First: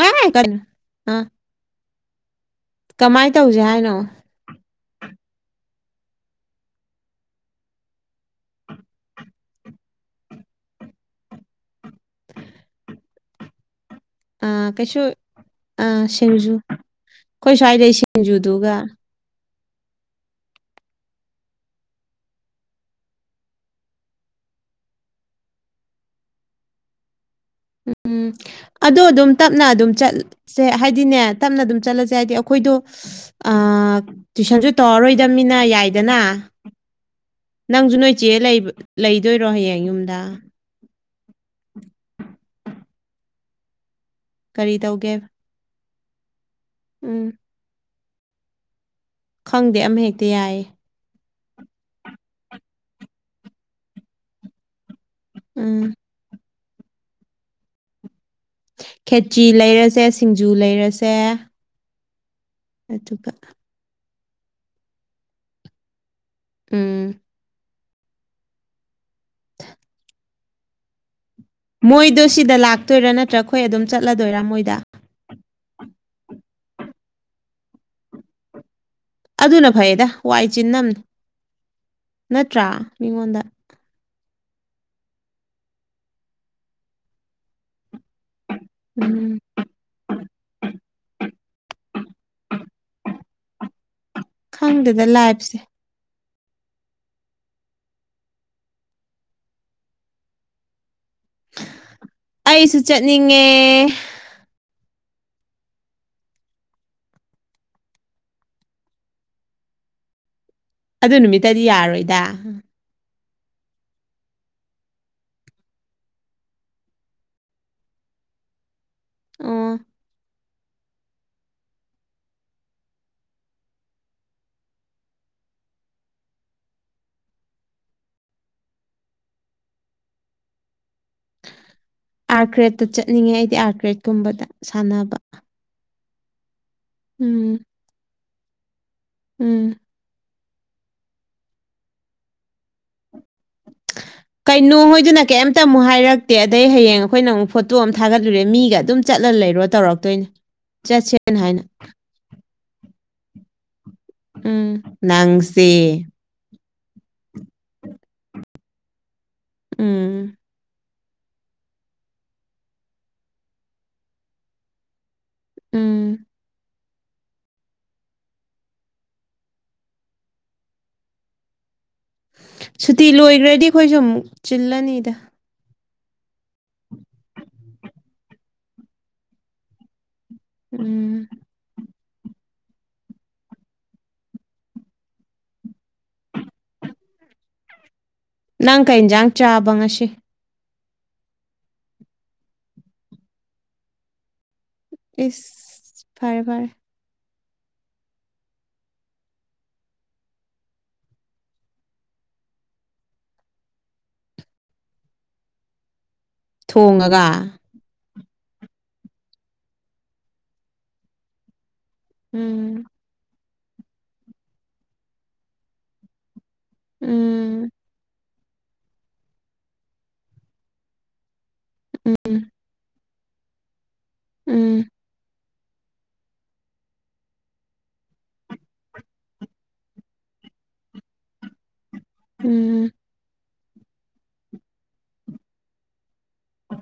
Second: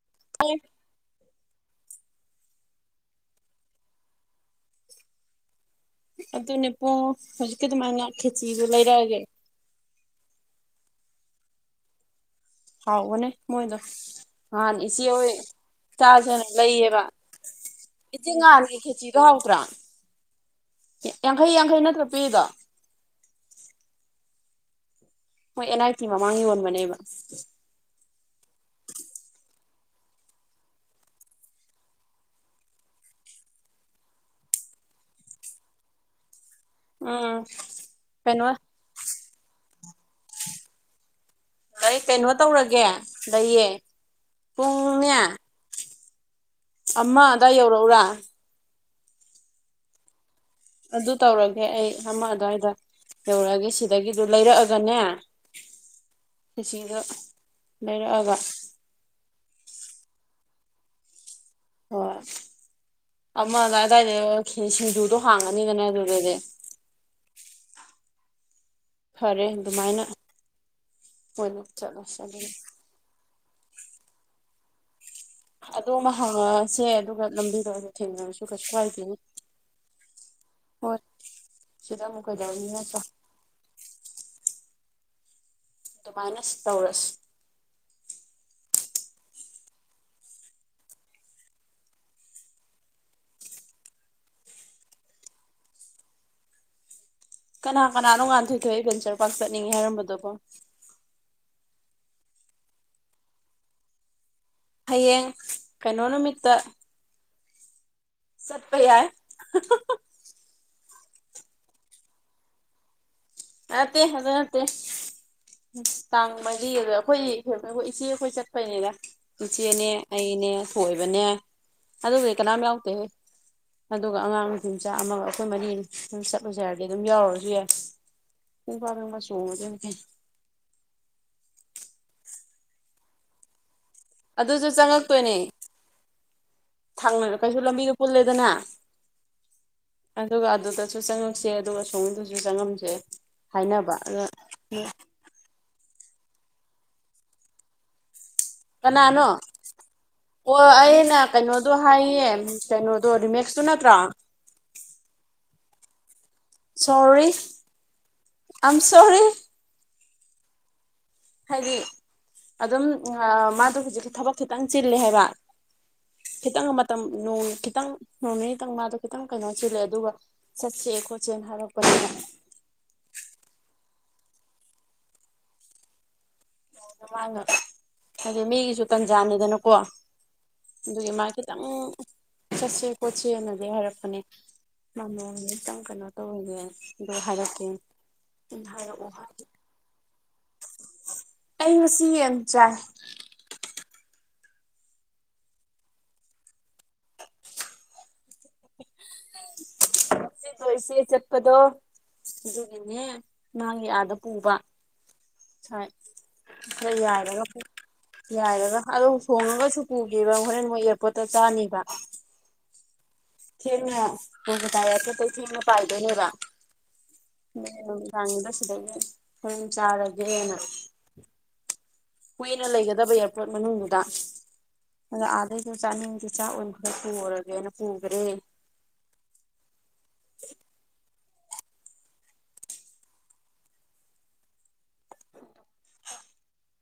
ꯑꯥ ꯀ ꯑ ꯀꯃꯥꯏꯅ ꯇꯧꯁꯦ ꯍꯥꯏꯅꯣ ꯑꯗꯨꯅꯦ ꯄꯨꯡ ꯍꯧꯖꯤꯛꯀꯤ ꯑꯗꯨꯃꯥꯏꯅ ꯈꯦꯆꯤꯗꯨ ꯂꯩꯔꯛꯑꯒꯦ ꯍꯥꯎꯕꯅꯦ ꯃꯣꯏꯗ ꯑ ꯑꯥ ꯀꯩꯁꯨ ꯏꯆꯦ ꯑꯣꯏꯣꯏ ꯑꯥ ꯆꯥꯖꯅ ꯁꯤꯡꯖꯨ ꯂꯩꯌꯦꯕ ꯑꯩꯈꯣꯏ ꯁ꯭ꯋꯥꯏꯗꯩ ꯏꯆꯦ ꯁꯤꯡꯖꯨꯗꯨꯒ ꯉꯥꯜꯂꯤꯒꯦ ꯈꯦꯆꯤꯗ ꯍꯥꯎꯗ꯭ꯔꯥ ꯌꯥꯡꯈꯩ ꯌꯥꯡꯈꯩ ꯅꯠꯇ꯭ꯔ ꯄꯤꯗ ꯍꯣꯏ ꯑꯦꯟ ꯑꯥꯏ ꯇꯤ ꯃꯃꯥꯡ ꯌꯣꯟꯕꯅꯦꯕ ꯎꯝꯝ ꯑꯗꯣ ꯑꯗꯨꯝ ꯇꯞꯅ ꯑꯗꯨꯝ ꯆꯠꯁꯦ ꯍꯥꯏꯗꯤꯅꯦ ꯇꯞꯅ ꯑꯗꯨꯝ ꯆꯠꯂꯁꯦ ꯍꯥꯏꯗꯤ ꯑꯩꯈꯣꯏꯗꯣ ꯇꯨꯏꯁꯟꯁꯨ ꯇꯧꯔꯔꯣꯏꯗꯕꯅꯤꯅ ꯌꯥꯏꯗꯅ ꯎꯝ ꯅꯪꯁꯨ ꯅꯣꯏ ꯏ ꯆꯦ ꯀꯩꯅꯣ ꯂꯩꯗꯣꯏꯔꯣ ꯍꯌꯦꯡ ꯌꯨꯝꯗ ꯑꯩ ꯀꯩꯅꯣ ꯇꯧꯔꯒꯦ ꯂꯩꯌꯦ ꯀꯔꯤ ꯇꯧꯒꯦ ꯄꯨꯡꯅꯦ ꯑꯃ ꯎꯝ ꯑꯗꯥꯏ ꯌꯧꯔꯛꯎꯔꯥ ꯈꯪꯗꯦ ꯑꯃꯍꯦꯛꯇ ꯌꯥꯏꯌꯦ ꯑꯗꯨ ꯇꯧꯔꯒꯦ ꯑꯩ ꯑꯃ ꯑꯗꯨꯋꯥꯏꯗ ꯌꯧꯔꯛꯑꯒꯦ ꯁꯤꯗꯒꯤꯗꯨ ꯂꯩꯔꯛꯑꯒꯅꯦ ꯎꯝ ꯏꯁꯤꯡꯗꯣ ꯂꯩꯔꯛꯑꯒ ꯈꯦꯆꯤ ꯂꯩꯔꯁꯦ ꯁꯤꯡꯖꯨ ꯂꯩꯔꯁꯦ ꯑꯣ ꯑꯗꯨꯒ ꯁꯤꯡꯖꯨꯗꯣ ꯍꯥꯡꯉꯅꯤꯗꯅꯦ ꯑꯗꯨꯗꯗꯤ ꯎꯝ ꯐꯔꯦ ꯑꯗꯨꯃꯥꯏꯅ ꯑꯣꯏꯅ ꯆꯠꯂꯁꯦ ꯃꯣꯏꯗꯣ ꯑꯗꯨꯅ ꯁꯤꯗ ꯂꯥꯛꯇꯣꯏꯔꯥ ꯅꯠꯇ꯭ꯔꯥ ꯑꯩꯈꯣꯏ ꯑꯗꯨꯝ ꯆꯠꯂꯗꯣꯏꯔꯥ ꯃꯣꯏꯗ ꯑꯗꯣꯝ ꯑꯃ ꯍꯥꯡꯉꯛꯑꯁꯦ ꯑꯗꯨꯒ ꯂꯝꯕꯤꯗꯣ ꯊꯦꯡꯅꯔꯁꯨ ꯀꯩꯁꯨꯥꯏꯗꯦ ꯑꯗꯨꯅ ꯐꯩꯌꯦꯗ ꯋꯥꯏ ꯆꯤꯝꯅꯤ ꯁꯤꯗ ꯑꯃꯨꯛ ꯅꯠꯇ꯭ꯔꯥ ꯀꯩꯗꯧꯅꯤ ꯅꯠꯇ꯭ꯔꯣ ꯃꯤꯉꯣꯟꯗ ꯑꯗꯨꯃꯥꯏꯅ ꯇꯧꯔꯁꯤ ꯎꯝ ꯈꯪꯗꯦꯗ ꯂꯥꯏꯕꯁꯦ ꯀꯅꯥ ꯀꯅꯥꯅꯣꯉꯥꯟꯊꯣꯏꯗꯣꯛ ꯑꯩ ꯕꯦꯟ ꯆꯔꯨꯄ ꯆꯠꯅꯤꯡꯉꯦ ꯍꯥꯏꯔꯝꯕꯗꯀꯣ ꯑꯩꯁꯨ ꯆꯠꯅꯤꯡꯉꯦ ꯍꯌꯦꯡ ꯀꯩꯅꯣ ꯅꯨꯃꯤꯠꯇ ꯁꯠꯄꯌꯥ ꯑꯗꯨ ꯅꯨꯃꯤꯠꯇꯗꯤ ꯌꯥꯔꯣꯏꯗ ꯑ ꯇꯦ ꯑꯠꯇꯦ ꯎ ꯇꯥꯡ ꯃꯔꯤ ꯑꯗꯨ ꯑꯩꯈꯣꯏꯈ ꯏꯆꯦ ꯑꯩꯈꯣꯏ ꯆꯠꯄꯩꯅꯤꯅ ꯏꯆꯦꯅꯦ ꯑꯩꯅꯦ ꯊꯣꯏꯕꯅꯦ ꯑꯗꯨꯕꯨꯗꯤ ꯀꯅꯥꯝ ꯌꯥꯎꯗꯦ ꯑꯗꯨꯒ ꯑꯉꯥꯡ ꯅꯨꯄꯤ ꯃꯆꯥ ꯑꯃꯒ ꯑꯩꯈꯣꯏ ꯃꯔꯤ ꯑꯗꯨꯝ ꯆꯠꯂꯨꯁꯦ ꯍꯥꯏꯔꯗꯤ ꯑꯗꯨꯝ ꯌꯥꯎꯔꯨꯔꯁꯨ ꯌꯥꯏ ꯎꯨꯡ ꯐ ꯃꯥ ꯁꯣꯗꯦ ꯀ ꯑꯥꯔꯀ꯭ꯔꯦꯗꯇ ꯆꯠꯅꯤꯡꯉꯦ ꯑꯩꯗꯤ ꯑꯥꯔꯀ꯭ꯔꯦꯠꯀꯨꯝꯕꯗ ꯑꯗꯨꯁꯨ ꯁꯥꯟꯅꯕ ꯊꯥꯡꯅꯔ ꯎꯝ ꯀꯩꯁꯨ ꯂꯝꯕꯤꯗꯣ ꯄꯨꯜꯂꯦꯗꯅ ꯎꯝ ꯑꯗꯨꯒ ꯑꯗꯨꯗꯁꯨ ꯆꯪꯉꯛꯁꯦ ꯑꯗꯨꯒ ꯁꯣꯃꯤꯗꯨꯁꯨ ꯆꯪꯉꯝꯁꯦ ꯍꯥꯏꯅꯕ ꯑꯗ ꯀꯩꯅꯣ ꯍꯣꯏꯗꯅ ꯀꯩꯝꯇ ꯑꯃꯨꯛ ꯍꯥꯏꯔꯛꯇꯦ ꯑꯗꯩ ꯍꯌꯦꯡ ꯑꯩꯈꯣꯏꯅ ꯑꯃꯨꯛ ꯐꯣꯇꯣ ꯑꯃ ꯊꯥꯒꯠꯂ ꯑꯗꯨ ꯑꯗꯨꯨꯔꯦ ꯃꯤꯒ ꯑꯗꯨꯝ ꯀꯅꯥꯅꯣ ꯆꯠꯂ ꯂꯩꯔꯣ ꯇꯧꯔꯛꯇꯣꯏꯅꯦ ꯑꯣ ꯑꯩꯅ ꯆꯠꯁꯦꯅ ꯍꯥꯏꯅ ꯃꯦꯛꯁꯁꯨꯅ ꯎꯝ ꯅꯪꯁꯦ ꯁꯣꯔꯤ ꯑꯝ ꯁꯣꯔꯤ ꯎꯝ ꯍꯥꯏꯗꯤ ꯑꯗꯨꯝ ꯃꯥꯗꯣ ꯍꯧꯖꯤꯛ ꯊꯕꯛ ꯈꯤꯇꯪ ꯆꯤꯂꯦ ꯍꯥꯏꯕ ꯎꯝ ꯈꯤꯇꯪ ꯃ ꯈꯤꯇꯪ ꯅꯣꯡ ꯅꯤꯅꯤꯇꯪ ꯃꯥꯗꯣ ꯈꯤꯇꯪ ꯀꯩꯅꯣ ꯆꯤꯜꯂꯦ ꯑꯗꯨꯒ ꯆꯠꯁꯦ ꯈꯣꯠꯁꯦꯅ ꯍꯥꯏꯔꯛꯄꯁꯤꯅ ꯁꯨꯇꯤ ꯂꯣꯏꯈ꯭ꯔꯗꯤ ꯑꯩꯈꯣꯏꯁꯨ ꯑꯃꯨꯛ ꯆꯤꯜꯂꯅꯤꯗ ꯃꯥꯡꯉ ꯍꯥꯏꯗꯤ ꯃꯤꯒꯤꯁꯨ ꯇꯟꯖꯥꯅꯤꯗꯅꯀꯣ ꯑꯗꯨꯒꯤ ꯃꯥ ꯎꯝ ꯈꯤꯇꯪ ꯆꯠꯁꯦ ꯈꯣꯠꯁꯦꯅꯗꯤ ꯍꯥꯏꯔꯛꯄꯅꯦ ꯃꯃꯣ ꯑꯃꯇꯪ ꯀꯩꯅꯣ ꯇꯧꯔꯒꯦ ꯑꯗꯣ ꯍꯥꯏꯔꯛꯀꯦ ꯅꯪ ꯍꯥꯏꯔꯛꯑꯣ ꯀꯟꯖꯥꯡ ꯍꯥꯏ ꯆꯥꯕ ꯉꯁꯤ ꯑꯩꯕꯨ ꯁꯤꯟꯟ ꯆꯥꯏ ꯏ ꯐꯔꯦ ꯐꯔꯦ [inaudible] ꯆꯗꯣ ꯏꯆꯦ ꯆꯠꯄꯗꯣ ꯑꯗꯨꯒꯤꯅꯦ ꯃꯥꯒꯤ ꯑꯥꯗ ꯄꯨꯕ ꯁ꯭ ꯈꯔ ꯌꯥꯏꯔꯒ ꯊꯣꯡꯉꯒ ꯌꯥꯏꯔꯒ ꯑꯗꯣ ꯁꯣꯡꯉꯒꯁꯨ ꯄꯨꯒꯦꯕ ꯍꯣꯔꯦꯟ ꯃꯣꯏ ꯑꯦꯌꯥꯔꯄꯣꯔꯠꯇ ꯆꯥꯅꯤꯕ ꯎꯝ ꯊꯅꯗꯥꯈ ꯀ ꯊꯤꯅ ꯄꯥꯏꯗꯅꯦꯕ ꯎꯝ ꯗꯥꯡꯉꯤꯕ ꯁꯤꯗꯒꯤ ꯍꯝ ꯆꯥꯔꯒꯦꯅ ꯎꯝ ꯀꯨꯏꯅ ꯂꯩꯒꯗꯕ ꯏꯌꯥꯔꯄꯣꯔꯠ ꯃꯅꯨꯡꯗꯨꯗ ꯎꯝ ꯑꯗ ꯑꯥꯗꯩ ꯑꯗꯨ ꯆꯥꯅꯤꯡꯗꯨ ꯆꯥꯛ ꯄꯨꯔꯒꯦꯅ ꯄꯨ ꯔꯦꯌ ꯎꯝ ꯎ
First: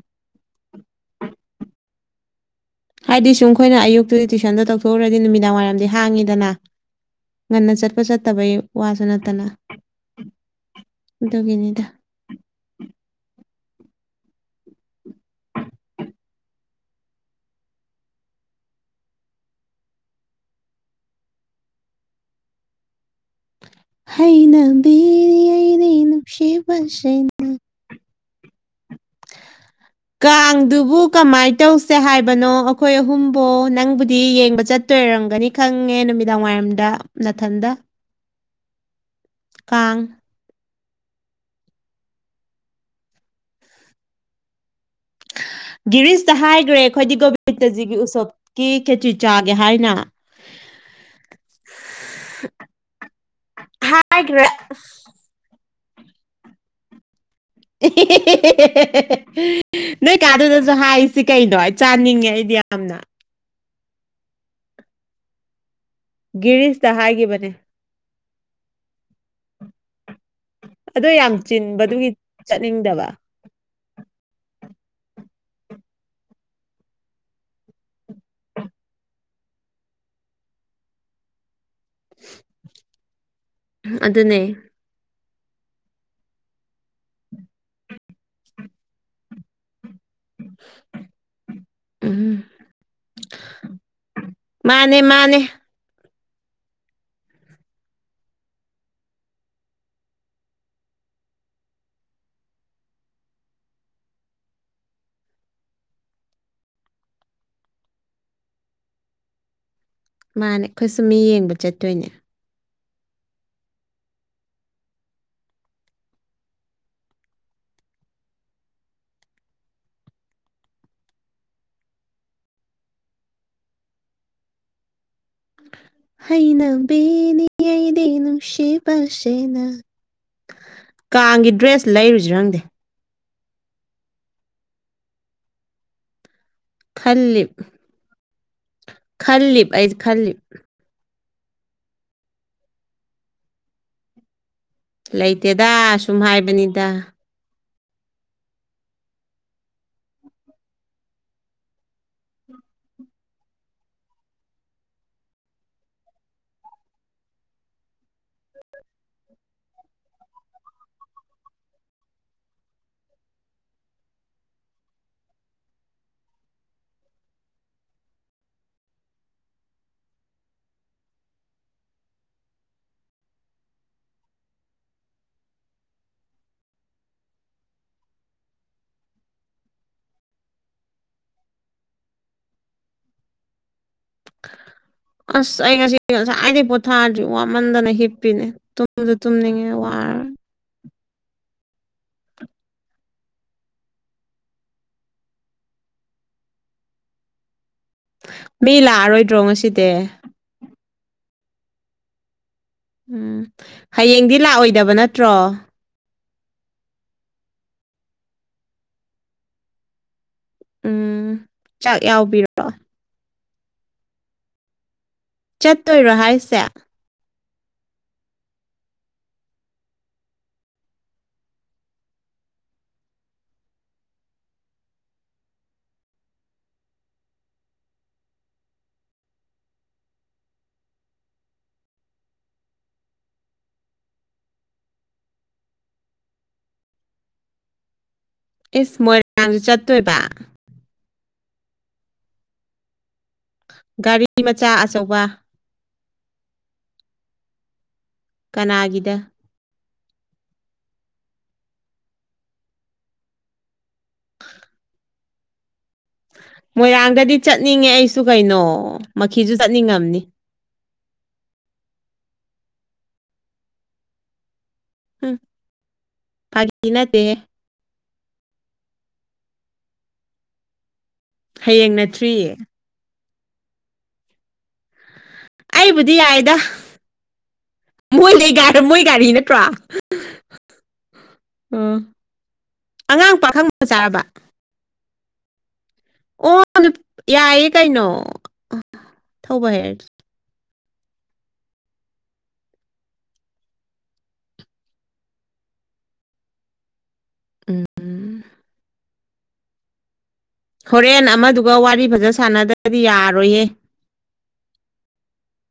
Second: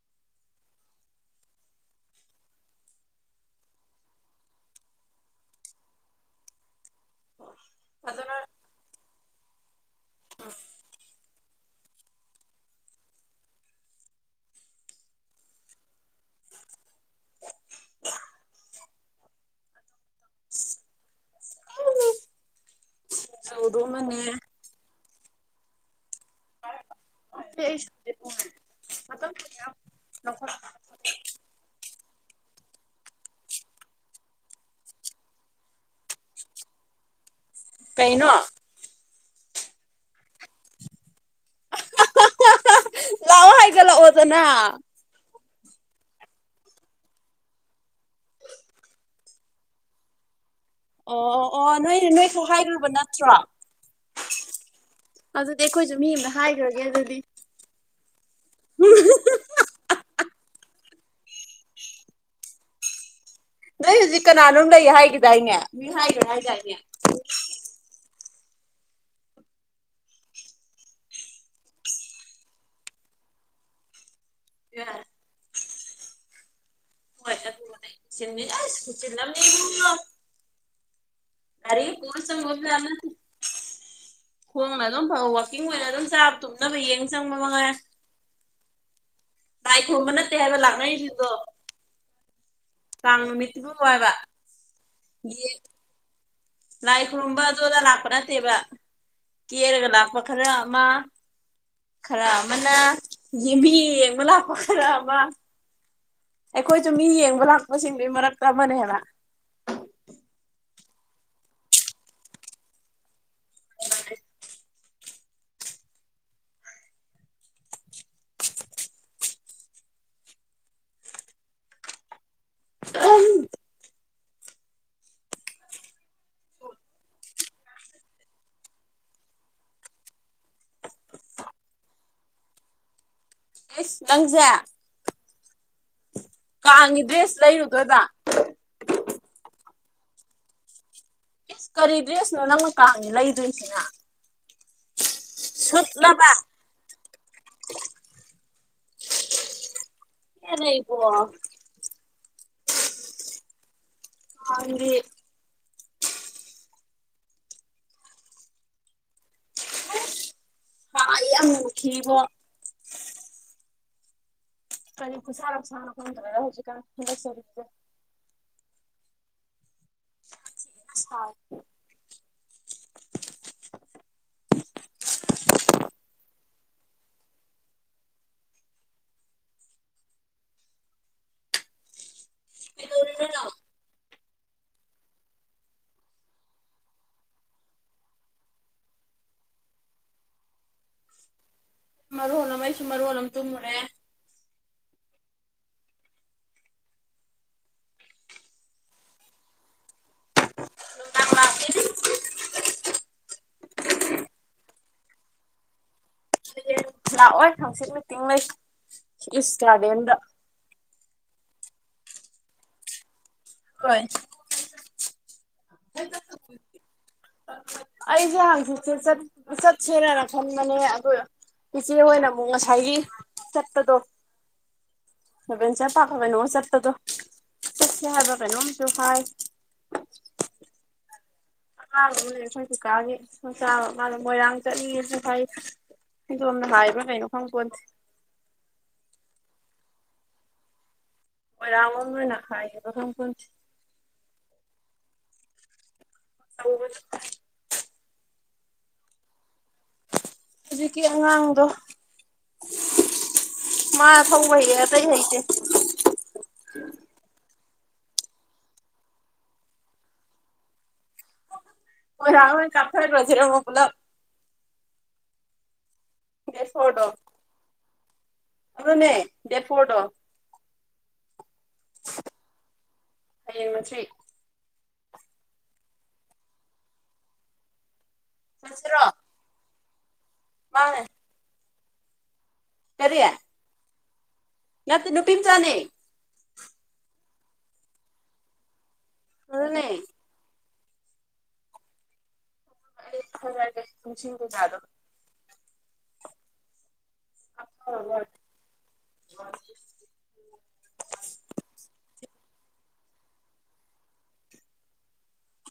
ꯍꯥꯏꯗꯤ ꯁꯨꯝ ꯑꯩꯈꯣꯏꯅ ꯑꯌꯨꯛꯇꯨꯗꯤ ꯇꯨꯏꯁꯟꯗ ꯇꯧꯊꯣꯛꯎꯨꯔꯗꯤ ꯅꯨꯃꯤꯗꯥꯡ ꯋꯥꯏꯔꯝꯗꯤ ꯍꯥꯡꯉꯤꯗꯅ ꯉꯟꯅ ꯆꯠꯄ ꯑꯗꯨꯅ ꯆꯠꯇꯕꯩ ꯋꯥꯁꯨ ꯅꯠꯇꯅ ꯎꯗ ꯀꯅꯤꯗ ꯆꯧꯗ ꯃꯅꯦ ꯔꯤ ꯑꯥꯏꯔꯤꯅ ꯁꯦꯕꯁꯦꯅ ꯍꯨꯡ ꯀꯥꯡꯗꯨꯕꯨ ꯀꯃꯥꯏ ꯇꯧꯁꯤ ꯁꯦ ꯍꯥꯏꯕꯅꯣ ꯑꯩꯈꯣꯏ ꯑꯍꯨꯝꯕꯨꯣ ꯅꯪꯕꯨꯗꯤ ꯌꯦꯡꯕ ꯆꯠꯇꯣꯏꯔꯝꯒꯅꯤ ꯈꯪꯉꯦ ꯅꯨꯃꯤꯗꯥꯡ ꯋꯥꯏꯔꯝꯗ ꯅꯊꯟꯗ ꯀꯩꯅꯩꯅꯣ ꯀꯥꯡ ꯂ ꯑꯣꯗꯅ ꯎ ꯒꯤꯔꯤꯁꯇ ꯍꯥꯏꯈ꯭ꯔꯦ ꯑꯩꯈꯣꯏꯗꯤ ꯒꯣꯕꯤꯟꯗꯖꯤꯒꯤ ꯎꯁꯣꯞꯀꯤ ꯈꯦꯇ꯭ꯔꯤ ꯆꯥꯒꯦ ꯍꯥꯏꯅ ꯑꯣ ꯑꯣ ꯑꯣ ꯅꯣꯏ ꯅꯣꯏꯁꯨ ꯍꯥꯏꯔꯨꯕ ꯅꯠꯇ꯭ꯔꯣ ꯍꯥꯏ꯭ꯔ ꯑꯗꯨꯗꯤ ꯑꯩꯈꯣꯏꯁꯨ ꯃꯤ ꯑꯃꯗ ꯍꯥꯏꯈ꯭ꯔꯒꯦ ꯑꯗꯨꯗꯤ ꯅ ꯀꯥꯗꯗ ꯍꯥꯏꯁꯤ ꯀꯩꯅꯣ ꯑꯩ ꯆꯥꯅꯤꯡꯉꯦ ꯑꯩꯗꯤ ꯌꯥꯝꯅ ꯅꯣꯏ ꯍꯧꯖꯤꯛ ꯀꯅꯥꯅꯣ ꯂꯩ ꯍꯥꯏꯒꯦꯗ ꯍꯥꯏꯅꯦ ꯒꯤꯔꯤꯁꯇ ꯍꯥꯏꯈꯤꯕꯅꯦ ꯑꯣ ꯌꯥꯝ ꯆꯤꯟꯕꯗꯨꯒꯤ ꯆꯠꯅꯤꯡꯗꯕ ꯌꯥꯔ ꯁꯤꯃꯤ ꯑꯔꯦ ꯄꯁꯅ ꯑꯗꯨꯅꯦ ꯍꯗꯣ ꯐꯥꯎ ꯀꯀꯤꯡ ꯑꯣꯏꯅ ꯑꯗꯨꯝ ꯆꯥꯕ ꯇꯨꯝꯅꯕ ꯌꯦꯡ ꯆꯪꯕ ꯃꯉ ꯊꯨꯝꯕ ꯅꯠꯇꯦ ꯍꯥꯏꯕ ꯂꯥꯛꯅꯩꯁꯤꯗꯣ ꯎꯝ ꯇꯥꯡꯉ ꯃꯠꯇꯕꯨ ꯋꯥꯕ ꯃꯥꯅꯦ ꯃꯥꯅꯦ ꯌꯦ ꯂꯥꯏ ꯈꯨ ꯔꯝꯕ ꯑꯖꯣꯗ ꯂꯥꯛꯄ꯭ꯔ ꯇꯕ ꯀꯔꯒꯅꯥꯥꯛꯄ ꯈꯔ ꯑ ꯈꯔ ꯑꯃꯅ ꯌꯦꯡꯕꯤ ꯌꯦꯡꯕ ꯂꯥꯛꯞꯄ ꯈꯔ ꯑꯃ ꯑꯩꯈꯣꯏꯁꯨ ꯃꯤ ꯌꯦꯡꯕ ꯂꯥꯛꯄꯁꯤꯡꯗꯨꯒꯤ ꯃꯔꯛꯇ ꯑꯃꯅꯦꯕ ꯃꯥꯅꯦ ꯑꯩꯈꯣꯏ ꯁꯨꯝ ꯃꯤ ꯌꯦꯡꯕ ꯆꯠꯇꯣꯏꯅꯦ ꯍꯦ ꯑ ꯎ ꯍꯩꯅꯕꯅꯤ ꯑꯏꯗꯦꯩꯅꯨꯁ꯭ꯦ ꯄꯁꯦꯅ ꯀꯥꯡꯒꯤ ꯗ꯭ꯔꯦꯁ ꯂꯩꯔꯨꯁꯤꯔꯪꯗꯦ ꯑꯦꯁ ꯂꯪꯖꯦ ꯀꯥꯡꯒꯤ ꯗ꯭ꯔꯦꯁ ꯂꯩꯔꯨꯗ꯭ꯔꯣꯏꯗ ꯈꯜꯂꯤꯞ ꯑꯩꯗꯤ ꯈꯜꯂꯤꯞ ꯑꯦ ꯀꯔꯤ ꯗ꯭ꯔꯦꯁꯅꯣ ꯅꯪꯅꯀꯥꯅꯤ ꯂꯩꯗꯣꯏꯁꯤꯅ ꯂꯩꯇꯦꯗ ꯁꯨꯝ ꯁꯨꯠꯂꯕ ꯍꯥꯏꯕꯅꯤꯗ ꯑꯦꯟꯅ ꯏ ꯄ ꯑꯦ ꯑ ꯌꯥꯝ ꯃꯨꯈꯤꯕꯔꯤꯕꯣ ꯀꯔꯤ ꯁꯔ ꯁꯅ ꯐꯟ ꯇꯧꯔ ꯍꯧꯖꯤ ꯀ ꯍ ꯁ ꯍꯣꯏ ꯀꯩꯗꯧꯔꯤꯅꯣ ꯅꯪ ꯑꯁ ꯑꯩ ꯉꯁꯤ ꯉꯁꯥꯏꯗꯒꯤꯩ ꯄꯣꯊꯥꯔꯗ꯭ꯗꯤ ꯋꯥꯃꯟꯗꯅ ꯍꯤꯞꯄꯤꯅꯦ ꯇꯨꯝꯁꯨ ꯇꯨꯝꯅꯤꯡꯉꯦ ꯋꯥ ꯎꯝ ꯃꯔꯨ ꯍꯝ ꯑꯩꯁꯨ ꯃꯔꯨ ꯍꯣꯟꯅꯝ ꯇꯨꯝꯃꯨꯔꯦ ꯃꯤ ꯂꯥꯛꯑꯔꯣꯏꯗ꯭ꯔꯣ ꯉꯁꯤꯗꯤ ꯅꯨꯡꯗꯥꯡ ꯂꯥꯛꯀꯦ ꯎꯝ ꯍꯌꯦꯡꯗꯤ ꯂꯥꯛꯑꯣꯏꯗꯕ ꯅꯠꯇ꯭ꯔꯣ ꯍꯌꯦꯡ ꯂꯥꯛꯑꯣꯏ ꯊꯪꯆꯠ ꯃꯤꯇꯤꯡ ꯂꯩꯩ ꯏꯁ ꯒꯥꯔꯗꯦꯟꯗ ꯎꯝ ꯆꯥꯛ ꯌꯥꯎꯕꯤꯔꯣ ꯍꯣꯏ ꯆꯠꯇꯣꯏꯔꯣ ꯍꯥꯏꯁꯦ ꯑꯩꯁꯦ ꯍꯥꯡꯁꯤꯁꯦ ꯁꯠ ꯁꯠꯁꯅꯅ ꯈꯪ ꯃꯅꯦ ꯏꯆꯦ ꯍꯣꯏ ꯑꯣꯏꯅ ꯑꯃꯨꯛ ꯉꯁꯥꯏꯒꯤ ꯆꯠꯄꯗꯣ ꯕꯦꯟ ꯆꯦ ꯄꯥ ꯀꯕꯦꯟ ꯍ ꯆꯦꯠꯇꯗꯨꯣ ꯍꯥꯏꯕ ꯀꯩꯅꯣ ꯇ ꯐꯥꯏ ꯑꯥꯕ ꯑꯃꯅꯦ ꯑꯩꯈꯣꯏ ꯨꯀꯥꯒꯤ ꯁꯣ ꯆꯥꯕ ꯃꯥꯗ ꯃꯣꯏꯔꯥꯡ ꯆꯠꯂꯤ ꯍꯥꯏꯩ ꯑꯅ ꯍꯥꯏꯥꯏ ꯄ ꯀꯩꯅ ꯈꯪ ꯀꯣꯟ ꯏꯁ ꯃꯣꯏꯔꯥꯡꯥꯡꯁꯨ ꯆꯠꯇꯣꯏꯕ ꯑꯣꯔꯉꯣꯟꯅ ꯈꯥꯏꯦꯊꯣꯟ ꯒꯥꯔꯤ ꯃꯆꯥ ꯑꯆꯧꯕ [inaudible] ꯀꯅꯥꯒꯗ ꯍꯧꯖꯤꯛꯀꯤ ꯑꯉꯥꯡꯗ ꯃꯥ ꯊꯧꯕ ꯍꯌꯦ ꯑꯇꯩ ꯍꯩꯇꯦ ꯃꯣꯏꯔꯥꯡꯗꯗꯤ ꯆꯠꯅꯤꯡꯉꯦ ꯑꯩꯁꯨ ꯀꯩꯅꯣ ꯃꯈꯤꯁꯨ ꯆꯠꯅꯤꯡꯉꯝꯅꯤ [inaudible] ꯀꯄ ꯔꯖꯔꯦꯣ ꯄꯨꯂꯞ ꯎꯝ ꯗꯦꯁ ꯐꯣꯣ ꯑꯗꯨꯅꯦ ꯗꯦꯠ ꯐꯣꯣ ꯍꯌꯦꯡ ꯅꯠꯇ꯭ꯔꯤꯌꯦ ꯑꯩ ꯃꯆꯦ ꯑꯩꯕꯨꯗꯤ ꯌꯥꯏꯗ ꯃꯣꯂꯗ ꯆꯠꯁꯤꯔꯣ ꯃꯣꯏꯒꯥꯔꯤ ꯅꯠꯇ꯭ꯔꯣ ꯃꯥꯅꯦ ꯎꯝ ꯑꯉꯥꯡ ꯄꯥꯈꯪꯕ ꯆꯥꯔꯕ ꯅ ꯅꯨ ꯄꯝꯖꯅꯤ ꯑꯣ ꯌꯥꯏꯌꯦ ꯀꯩꯅꯣ ꯊꯧꯕ ꯑꯗꯨꯅꯦ ꯍꯥꯏꯔꯒꯦ ꯐꯖꯁꯤꯖꯗꯣ ꯑꯣ ꯋꯥ ꯎꯝ ꯍꯣꯔꯦꯟ ꯑꯃꯗꯨꯒ ꯋꯥꯔꯤ ꯐꯖ ꯁꯥꯟꯅꯗꯕꯗꯤ ꯌꯥꯔꯣꯏꯍꯦ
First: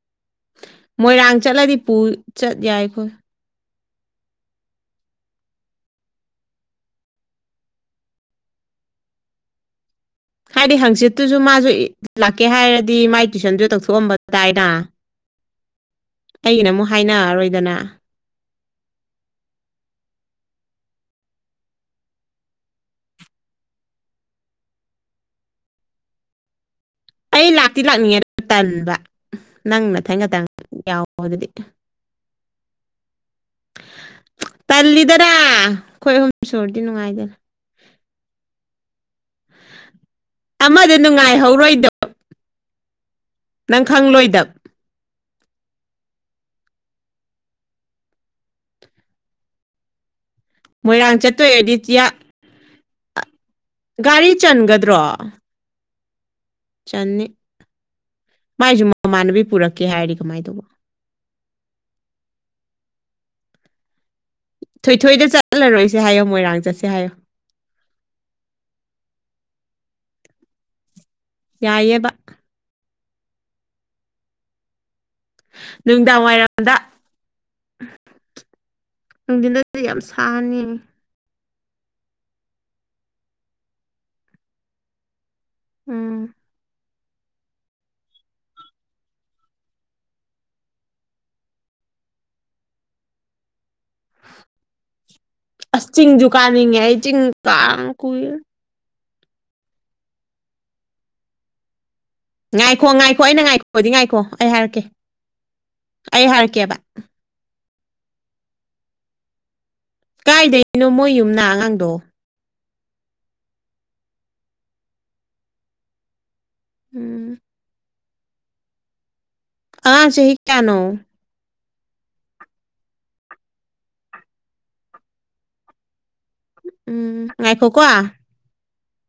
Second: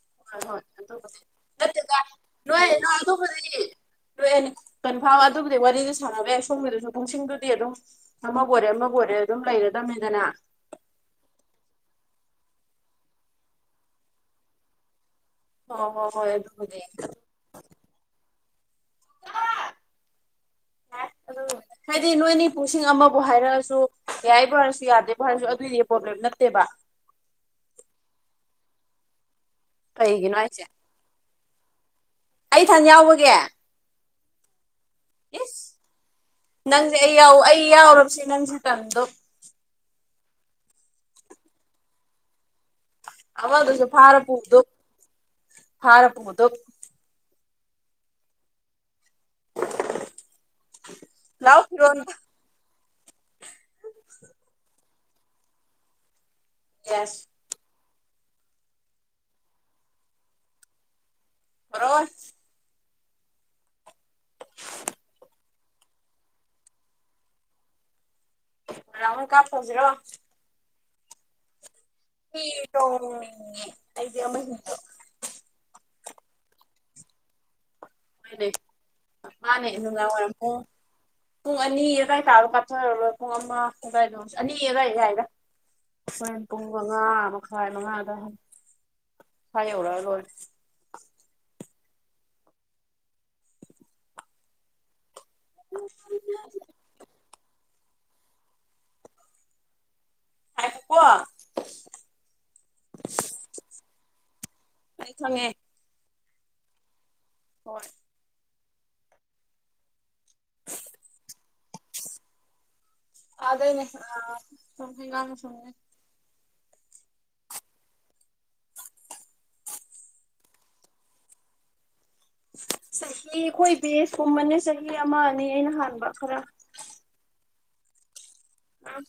ꯍꯣꯏ ꯍꯣꯏ ꯃꯣꯏꯔꯥꯡ ꯆꯠꯂꯗꯤ ꯄꯨ ꯐ ꯆꯠ ꯅ ꯌꯥꯏ ꯅ ꯅ ꯑꯩꯈꯣꯏ ꯑꯗꯨ ꯐ ꯂꯣꯛꯑꯦꯅꯤ ꯀꯟ ꯐꯥꯝ ꯑꯗꯨꯕꯨꯗꯤ ꯋꯥꯔꯤꯗꯤ ꯁꯥꯟꯅꯕ ꯌꯥꯏ ꯁꯣꯝꯒꯤꯗꯨꯁꯨ ꯄꯨꯡꯁꯤꯡꯗꯨꯗꯤ ꯑꯗꯨꯝ ꯑꯃꯕꯨ ꯑꯣꯏꯔꯦ ꯑꯃꯕꯨ ꯑꯗꯨꯝ ꯂꯩꯝ ꯍꯥꯏꯗꯤ ꯍꯪꯆꯤꯠꯇꯨꯁꯨ ꯃꯥꯁꯨ ꯂꯥꯛꯀꯦ ꯍꯥꯏꯔꯗꯤ ꯃꯥꯏ ꯇꯨꯏꯁꯟꯗꯨ ꯇꯛꯊꯣꯛꯑꯝꯕ ꯇꯥꯏꯅ ꯍꯣꯏ ꯍꯣꯏ ꯍꯣꯏ ꯑꯩꯒꯤꯅ ꯑꯗꯨꯕꯨꯗꯤ ꯑꯃꯨꯛ ꯍꯥꯏꯅꯑꯔꯣꯏꯗꯅ ꯑꯗꯨ [unintelligible] ꯍꯥꯏꯗꯤ ꯅꯣꯏꯅꯤꯄꯨꯁꯤꯡ ꯑꯃꯕꯨ ꯍꯥꯏꯔꯑꯁꯨ ꯌꯥꯏꯕꯨ ꯍꯥꯏꯔꯁꯨ ꯌꯥꯗꯦꯕꯨ ꯍꯥꯏꯔꯁꯨ ꯑꯗꯨꯏꯗꯤ ꯄ꯭ꯔꯣꯕ꯭ꯂꯦꯝ ꯅꯠꯇꯦꯕ ꯑꯩ ꯂꯥꯛꯇꯤ ꯂꯥꯛꯅꯤꯡꯉꯦ ꯇꯟꯕ ꯅꯪ ꯃꯊꯪ ꯀꯩꯒꯤꯅꯣ ꯈꯇꯪ ꯍꯥꯏꯁꯦ ꯌꯥꯎꯑꯣ ꯑꯗꯨꯗꯤ ꯑꯩ ꯏꯊꯟ ꯌꯥꯎꯕꯒꯤ ꯇꯜꯂꯤꯗꯔ ꯏꯁ ꯑꯩꯈꯣꯏ ꯑꯍꯨꯝ ꯁꯨꯔꯗꯤ ꯅꯨꯡꯉꯥꯏꯗꯅ ꯀꯗ ꯑꯃꯗ ꯅꯨꯡꯉꯥꯏꯍꯧꯔꯣꯏꯗꯣ ꯑꯋꯥ ꯑꯗꯨꯁꯨ ꯈꯪꯂꯣꯏꯗꯕ ꯐꯥꯔꯄꯗꯣ ꯐꯥꯔꯄꯗꯣ ꯃꯣꯏꯔꯥꯡ ꯂꯥꯎ ꯐꯤꯔꯣꯟ ꯆꯠꯇꯣꯏꯦꯗꯤꯇꯤꯌꯥ ꯒꯥꯔꯤ ꯆꯟꯒꯗ꯭ꯔꯣ ꯌꯦꯁ ꯆꯅꯤ ꯃꯥꯏꯁꯨ ꯃꯃꯥꯟꯅꯕꯤ ꯄꯨꯔꯛꯀꯦ ꯍꯥꯏꯔꯤ ꯀꯃꯥꯏꯅ ꯇꯧꯕ ꯔꯣꯕꯔ ꯊꯣꯏꯊꯣꯏꯗ ꯆꯠꯂꯔꯣꯏꯁꯦ ꯍꯥꯏꯌꯣ ꯃꯣꯏꯔꯥꯡ ꯆꯠꯁꯦ ꯍꯥꯏꯌꯣ ꯌꯥꯟ ꯀꯥꯄꯖ꯭ꯔꯣ ꯌꯥꯏꯕ ꯗꯤ ꯍ ꯅꯨꯡꯗꯥꯡ ꯋꯥꯏꯔꯝꯗ ꯍꯣꯏꯅꯦ ꯃꯥꯅꯦ ꯅꯨꯡꯗꯤꯤꯟꯗꯗꯤ ꯌꯥꯝ ꯅꯨꯡꯗꯥꯡ ꯋꯥꯏꯔꯝ ꯄꯨꯡ ꯁꯥꯅꯤ ꯄꯨꯡ ꯑꯅꯤ ꯑꯗꯥꯏ ꯇꯥꯔꯣ ꯀꯥꯞꯆꯔꯔꯣꯏ ꯄꯨꯡ ꯑꯃ ꯀꯗꯥꯏꯗꯣ ꯑꯅꯤ ꯑꯏ ꯀꯏꯗ ꯁ ꯎꯝ ꯇꯨꯡ ꯃꯉꯥ ꯃꯈꯥꯏ ꯃꯉꯥꯗ ꯈꯋꯥ ꯌꯧꯔꯛꯑ ꯂꯣꯏꯔꯦ ꯑꯁ ꯆꯤꯡꯤꯡ ꯨꯀꯥꯅꯤ ꯆꯤꯡ ꯀꯥ ꯀꯏ ꯍꯥꯏꯀꯋꯥ ꯉꯥꯏꯈꯣ ꯉꯥꯏꯈꯣ ꯑꯩꯅ ꯉꯥꯏꯈꯣꯗꯤ ꯉꯥꯏꯈꯣ ꯑꯩ ꯍꯥꯏꯔꯛꯀꯦ ꯑꯩ ꯈꯪꯉꯦ ꯑꯩ ꯍꯥꯏꯔꯛꯀꯦꯕ ꯍꯣꯏ ꯀꯥꯏꯗꯅꯣ ꯃꯣꯏ ꯌꯨꯝꯅꯥ ꯑꯉꯥꯡꯗꯣ ꯑꯗꯅꯦ ꯑ ꯁꯃꯦ ꯉꯅ ꯁꯦ ꯎꯝ ꯑ ꯆꯍꯤ ꯍ ꯀꯩꯅꯣ ꯆꯍꯤ ꯑꯩꯈꯣꯏ ꯕꯦꯁꯀꯨꯝꯕꯅꯦ ꯆꯍꯤ ꯑꯃ ꯑꯅꯤ ꯑꯩꯅ ꯍꯥꯟꯕ ꯈꯔ ꯎꯝ ꯉꯥꯏ ꯐ ꯀꯋꯥ ꯑ